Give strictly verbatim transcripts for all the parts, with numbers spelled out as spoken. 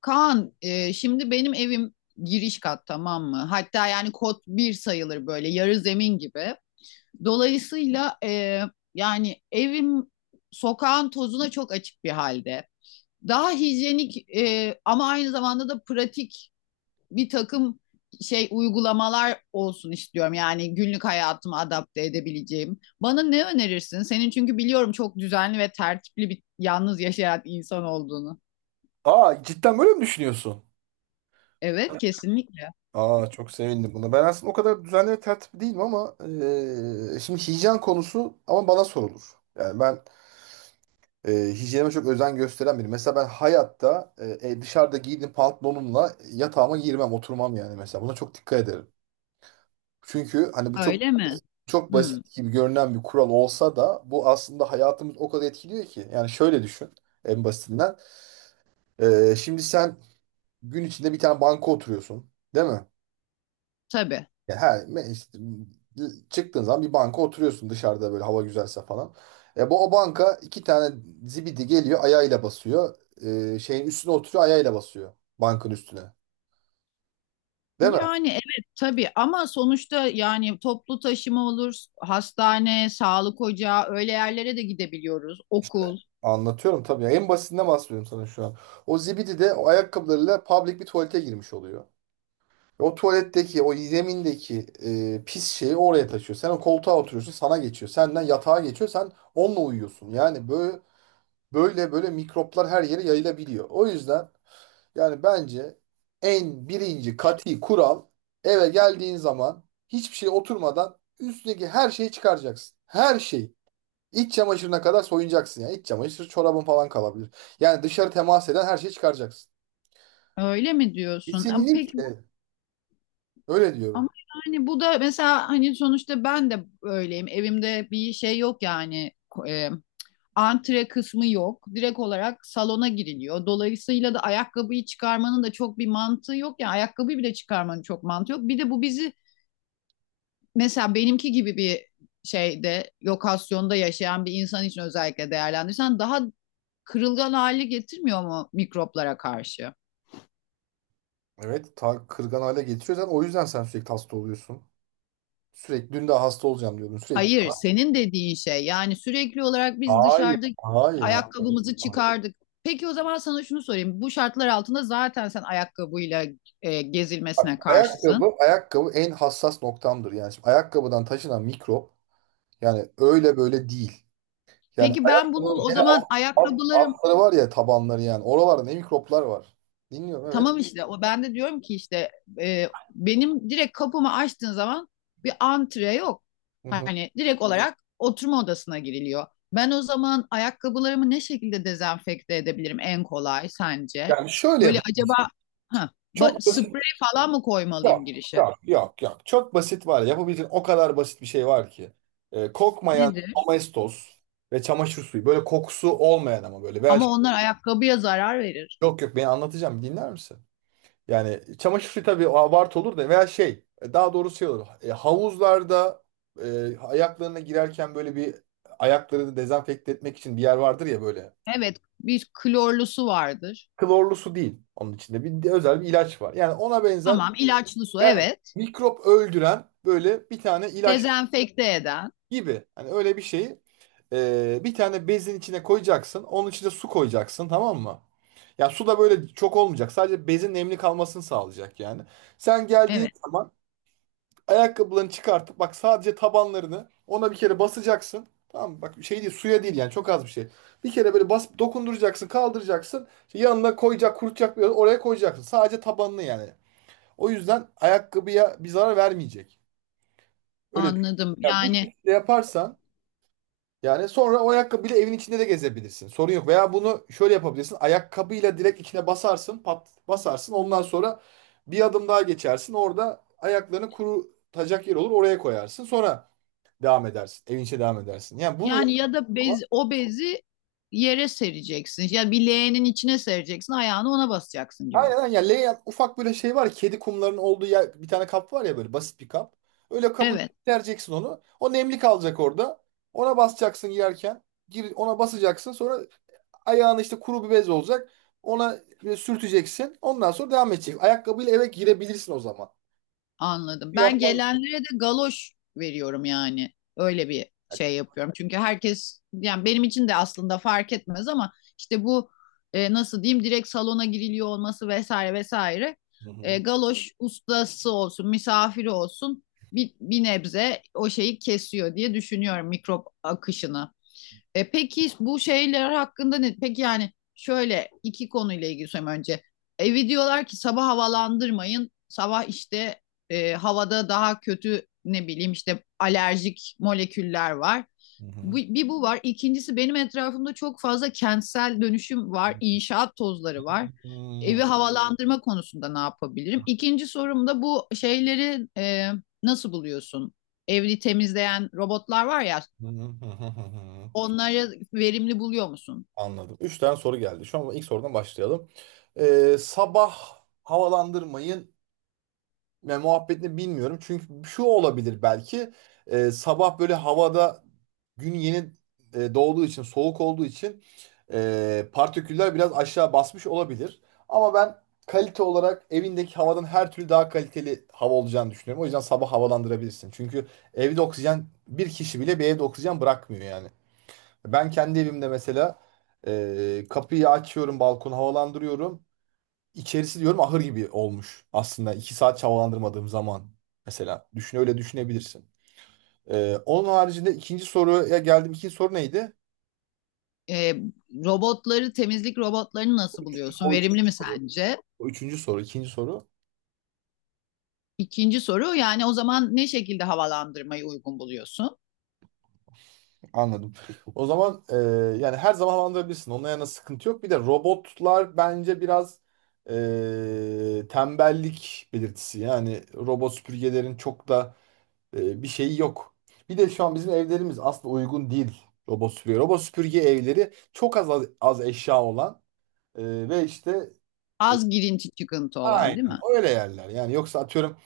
Kaan, e, şimdi benim evim giriş kat, tamam mı? Hatta yani kod bir sayılır, böyle yarı zemin gibi. Dolayısıyla e, yani evim sokağın tozuna çok açık bir halde. Daha hijyenik e, ama aynı zamanda da pratik bir takım şey uygulamalar olsun istiyorum. Yani günlük hayatıma adapte edebileceğim. Bana ne önerirsin? Senin çünkü biliyorum çok düzenli ve tertipli, bir yalnız yaşayan insan olduğunu. Aa cidden böyle mi düşünüyorsun? Evet, kesinlikle. Aa çok sevindim buna. Ben aslında o kadar düzenli ve tertipli değilim ama eee, şimdi hijyen konusu ama bana sorulur. Yani ben eee hijyenime çok özen gösteren biriyim. Mesela ben hayatta eee, e, dışarıda giydiğim pantolonumla yatağıma girmem, oturmam yani mesela. Buna çok dikkat ederim. Çünkü hani bu çok Öyle mi? çok Hmm, basit gibi görünen bir kural olsa da bu aslında hayatımız o kadar etkiliyor ki. Yani şöyle düşün en basitinden. Eee, şimdi sen gün içinde bir tane banka oturuyorsun, değil mi? tabii. Ya her me- işte, çıktığın zaman bir banka oturuyorsun dışarıda böyle hava güzelse falan. E, bu o banka iki tane zibidi geliyor ayağıyla basıyor. E, şeyin üstüne oturuyor ayağıyla basıyor. Bankın üstüne. Değil mi? Yani evet tabii, ama sonuçta yani toplu taşıma olur, hastane, sağlık ocağı, öyle yerlere de gidebiliyoruz, okul. Anlatıyorum tabii. ya. En basitinden bahsediyorum sana şu an. O zibidi de o ayakkabılarıyla public bir tuvalete girmiş oluyor. O tuvaletteki, o zemindeki e, pis şeyi oraya taşıyor. Sen o koltuğa oturuyorsun, sana geçiyor. Senden yatağa geçiyor, sen onunla uyuyorsun. Yani böyle böyle böyle mikroplar her yere yayılabiliyor. O yüzden yani bence en birinci kati kural eve geldiğin zaman hiçbir şey oturmadan üstündeki her şeyi çıkaracaksın. Her şeyi. İç çamaşırına kadar soyunacaksın yani. İç çamaşır çorabın falan kalabilir. Yani dışarı temas eden her şeyi çıkaracaksın. Öyle mi diyorsun? Ama peki bu- Kesinlikle. Öyle ama diyorum. yani bu da mesela hani sonuçta ben de öyleyim. Evimde bir şey yok yani, e, antre kısmı yok. Direkt olarak salona giriliyor. Dolayısıyla da ayakkabıyı çıkarmanın da çok bir mantığı yok. Yani ayakkabıyı bile çıkarmanın çok mantığı yok. Bir de bu bizi, mesela benimki gibi bir şeyde, lokasyonda yaşayan bir insan için özellikle değerlendirirsen, daha kırılgan hali getirmiyor mu mikroplara karşı? Evet, ta kırgan hale getiriyor. Zaten o yüzden sen sürekli hasta oluyorsun. Sürekli dün de hasta olacağım diyordun sürekli. Hayır, senin dediğin şey yani sürekli olarak biz Hayır. dışarıda işte Hayır. ha- ayakkabımızı çıkardık. Peki o zaman sana şunu sorayım. Bu şartlar altında zaten sen ayakkabıyla e, Bak, gezilmesine ayakkabı, karşısın. ayakkabı en hassas noktamdır. Yani şimdi ayakkabıdan taşınan mikrop. Yani öyle böyle değil. Yani Peki ben bunu ayaklarının o hele alt, zaman alt- ayakkabılarım. altları var ya tabanları yani. Oralarda ne mikroplar var. Dinliyorum evet. Tamam işte o ben de diyorum ki işte e, benim direkt kapımı açtığın zaman bir antre yok. Hı hı. Hani direkt olarak oturma odasına giriliyor. Ben o zaman ayakkabılarımı ne şekilde dezenfekte edebilirim en kolay sence? Yani şöyle Böyle yap- acaba ha, ba- Çok basit. sprey falan mı Yok, koymalıyım girişe? yok, yok, yok. Çok basit var. Yapabileceğin o kadar basit bir şey var ki. Ee, kokmayan Nedir? Domestos ve çamaşır suyu. Böyle kokusu olmayan ama böyle. Veya Ama şey- onlar ayakkabıya zarar verir. Yok, yok, beni anlatacağım. Dinler misin? Yani çamaşır suyu tabii abartı olur da veya şey e, daha doğrusu şey olur. E, Havuzlarda e, ayaklarına girerken böyle bir ayaklarını dezenfekte etmek için bir yer vardır ya böyle. Evet, bir klorlu su vardır. Klorlu su değil, onun içinde bir de özel bir ilaç var. Yani ona benzer Tamam, ilaçlı su yani evet. mikrop öldüren böyle bir tane ilaç Dezenfekte eden. gibi. Hani öyle bir şeyi e, bir tane bezin içine koyacaksın. Onun içine su koyacaksın, tamam mı? Ya su da böyle çok olmayacak. Sadece bezin nemli kalmasını sağlayacak yani. Sen geldiğin Evet, zaman ayakkabılarını çıkartıp bak sadece tabanlarını ona bir kere basacaksın. Tamam mı? Bak şey değil, suya değil yani, çok az bir şey. Bir kere böyle bas dokunduracaksın, kaldıracaksın. İşte yanına koyacak kurutacak bir oraya koyacaksın. Sadece tabanını yani. O yüzden ayakkabıya bir zarar vermeyecek. Öyle düşün. anladım. Ya bu Yani. şekilde yaparsan yani sonra o ayakkabıyla evin içinde de gezebilirsin. Sorun yok. Veya bunu şöyle yapabilirsin. Ayakkabıyla direkt içine basarsın, pat basarsın. Ondan sonra bir adım daha geçersin. Orada ayaklarını kurutacak yer olur. Oraya koyarsın. Sonra devam edersin. Evin içine devam edersin. Yani bunu Yani ya da bez, yapma. o bezi yere sereceksin. Ya bir leğenin içine sereceksin. Ayağını ona basacaksın gibi. Aynen, aynen. Yani layout ufak böyle şey var. Kedi kumlarının olduğu yer- Bir tane kap var ya böyle basit bir kap. Öyle kabın Evet, içine onu. O nemli kalacak orada. Ona basacaksın yerken. Gir, ona basacaksın. Sonra ayağını işte kuru bir bez olacak. Ona böyle sürteceksin. Ondan sonra devam edecek. Ayakkabıyla eve girebilirsin o zaman. anladım. Ben Yapman lazım. gelenlere de galoş veriyorum yani. Öyle bir şey yapıyorum. Çünkü herkes, yani benim için de aslında fark etmez ama işte bu, e, nasıl diyeyim, direkt salona giriliyor olması vesaire vesaire. Hı E, hı. galoş, ustası olsun, misafiri olsun, bir, bir nebze o şeyi kesiyor diye düşünüyorum, mikrop akışını. E, peki bu şeyler hakkında ne? Peki yani şöyle, iki konuyla ilgili söyleyeyim önce. Evi diyorlar ki sabah havalandırmayın. Sabah işte e, havada daha kötü, ne bileyim, işte alerjik moleküller var. Hı Bu, hı. bir bu var. İkincisi, benim etrafımda çok fazla kentsel dönüşüm var. İnşaat tozları var. Hı Evi Hmm. havalandırma konusunda ne yapabilirim? İkinci sorum da bu şeyleri e, nasıl buluyorsun? Evli temizleyen robotlar var ya, hı. Hı hı. onları verimli buluyor musun? Anladım. Üç tane soru geldi. Şu an ilk sorudan başlayalım. Ee, sabah havalandırmayın ve muhabbetini bilmiyorum. Çünkü şu olabilir belki. Ee, sabah böyle havada gün yeni e, doğduğu için, soğuk olduğu için e, partiküller biraz aşağı basmış olabilir. Ama ben kalite olarak evindeki havadan her türlü daha kaliteli hava olacağını düşünüyorum. O yüzden sabah havalandırabilirsin. Çünkü evde oksijen, bir kişi bile bir evde oksijen bırakmıyor yani. Ben kendi evimde mesela e, kapıyı açıyorum, balkonu havalandırıyorum. İçerisi diyorum ahır gibi olmuş aslında. iki saat havalandırmadığım zaman mesela. Düşün öyle düşünebilirsin. E, onun haricinde ikinci soruya geldim. İkinci soru neydi? Ee, robotları, temizlik robotlarını nasıl buluyorsun? O üçüncü Verimli mi soru. sence? O üçüncü soru, ikinci soru. İkinci soru yani, o zaman ne şekilde havalandırmayı uygun buluyorsun? Anladım. O zaman e, yani her zaman havalandırabilirsin. Onunla yana sıkıntı yok. Bir de robotlar bence biraz e, tembellik belirtisi. Yani robot süpürgelerin çok da e, bir şey yok. Bir de şu an bizim evlerimiz aslında uygun değil robot süpürge. Robot süpürge evleri çok az az, az eşya olan e, ve işte e, Az girinti çıkıntı olan değil aynen mi? öyle yerler. Yani yoksa atıyorum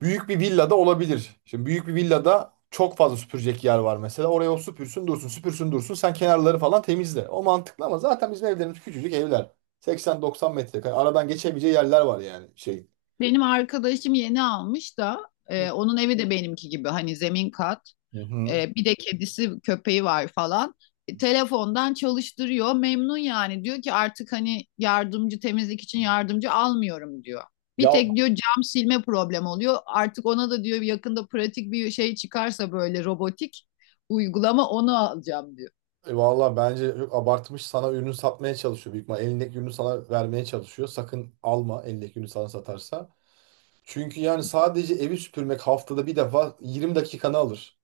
büyük bir villada olabilir. Şimdi büyük bir villada çok fazla süpürecek yer var mesela. Oraya o süpürsün dursun, süpürsün dursun. Sen kenarları falan temizle. O mantıklı ama zaten bizim evlerimiz küçücük evler. seksen doksan metrekare. Aradan geçebileceği yerler var yani şey. Benim arkadaşım yeni almış da e, onun evi de benimki gibi, hani zemin kat. Hı hı. Ee, bir de kedisi, köpeği var falan. E, telefondan çalıştırıyor. Memnun yani. Diyor ki artık hani yardımcı, temizlik için yardımcı almıyorum diyor. Bir Ya tek diyor cam silme problemi oluyor. Artık ona da diyor, yakında pratik bir şey çıkarsa böyle robotik uygulama, onu alacağım diyor. E, Valla bence çok abartmış. Sana ürünü satmaya çalışıyor büyük ihtimalle. Elindeki ürünü sana vermeye çalışıyor. Sakın alma elindeki ürünü sana satarsa. Çünkü yani sadece evi süpürmek haftada bir defa yirmi dakikanı alır.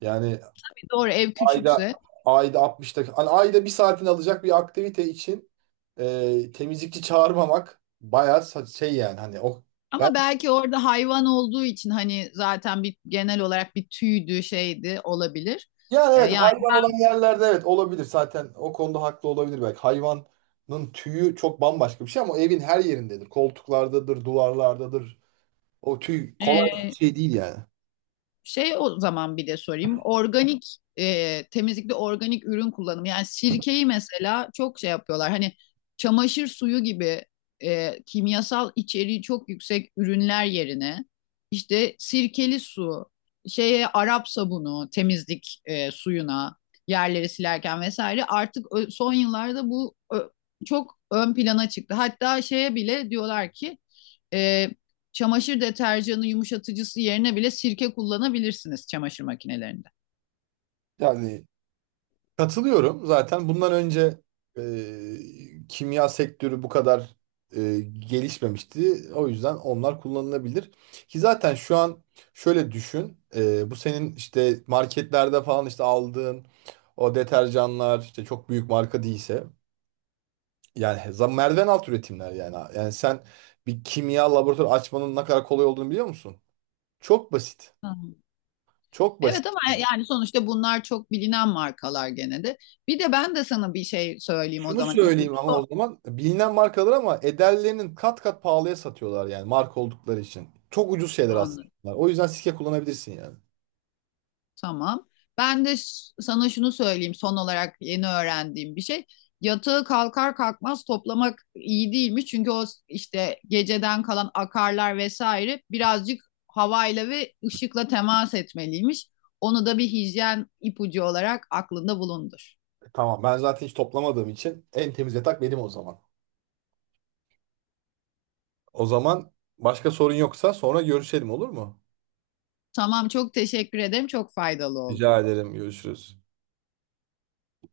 Yani Doğru, ev ayda küçükse ayda altmış dakika. Hani ayda bir saatini alacak bir aktivite için e, temizlikçi çağırmamak bayağı sa- şey yani hani o. ama belki orada hayvan olduğu için hani zaten bir genel olarak bir tüydü şeydi olabilir. Yani E, evet, yani hayvan olan yerlerde evet olabilir, zaten o konuda haklı olabilir belki. Hayvanın tüyü çok bambaşka bir şey ama evin her yerindedir. Koltuklardadır, duvarlardadır. O tüy kolay bir e, şey değil yani. şey, o zaman bir de sorayım. Organik, e, temizlikte organik ürün kullanımı. Yani sirkeyi mesela çok şey yapıyorlar. Hani çamaşır suyu gibi e, kimyasal içeriği çok yüksek ürünler yerine işte sirkeli su, şeye Arap sabunu, temizlik e, suyuna yerleri silerken vesaire, artık ö- son yıllarda bu ö- çok ön plana çıktı. Hatta şeye bile diyorlar ki e, çamaşır deterjanı yumuşatıcısı yerine bile sirke kullanabilirsiniz, çamaşır makinelerinde. Yani katılıyorum, zaten bundan önce e, kimya sektörü bu kadar e, gelişmemişti. O yüzden onlar kullanılabilir. Ki zaten şu an şöyle düşün, e, bu senin işte marketlerde falan işte aldığın o deterjanlar işte çok büyük marka değilse, yani za- merdiven alt üretimler yani. Yani sen bir kimya laboratuvarı açmanın ne kadar kolay olduğunu biliyor musun? Çok basit. Hı. Hı. Çok basit. Evet ama e, yani sonuçta bunlar çok bilinen markalar gene de. Bir de ben de sana bir şey söyleyeyim o Şunu zaman, ipucu söyleyeyim ama son o zaman, bilinen markalar ama ederlerinin kat kat pahalıya satıyorlar yani marka oldukları için. Çok ucuz şeyler aslında. anı. O yüzden sike kullanabilirsin yani. Tamam. Ben de ş- sana şunu söyleyeyim son olarak, yeni öğrendiğim bir şey. Yatağı kalkar kalkmaz toplamak iyi değilmiş. Çünkü o s- işte geceden kalan akarlar vesaire birazcık havayla ve ışıkla temas etmeliymiş. Onu da bir hijyen ipucu olarak aklında bulundur. E, Tamam, ben zaten hiç toplamadığım için en temiz yatak benim o zaman. O zaman başka sorun yoksa sonra görüşelim, olur mu? Tamam, çok teşekkür ederim. Çok faydalı oldu. Rica ederim, görüşürüz.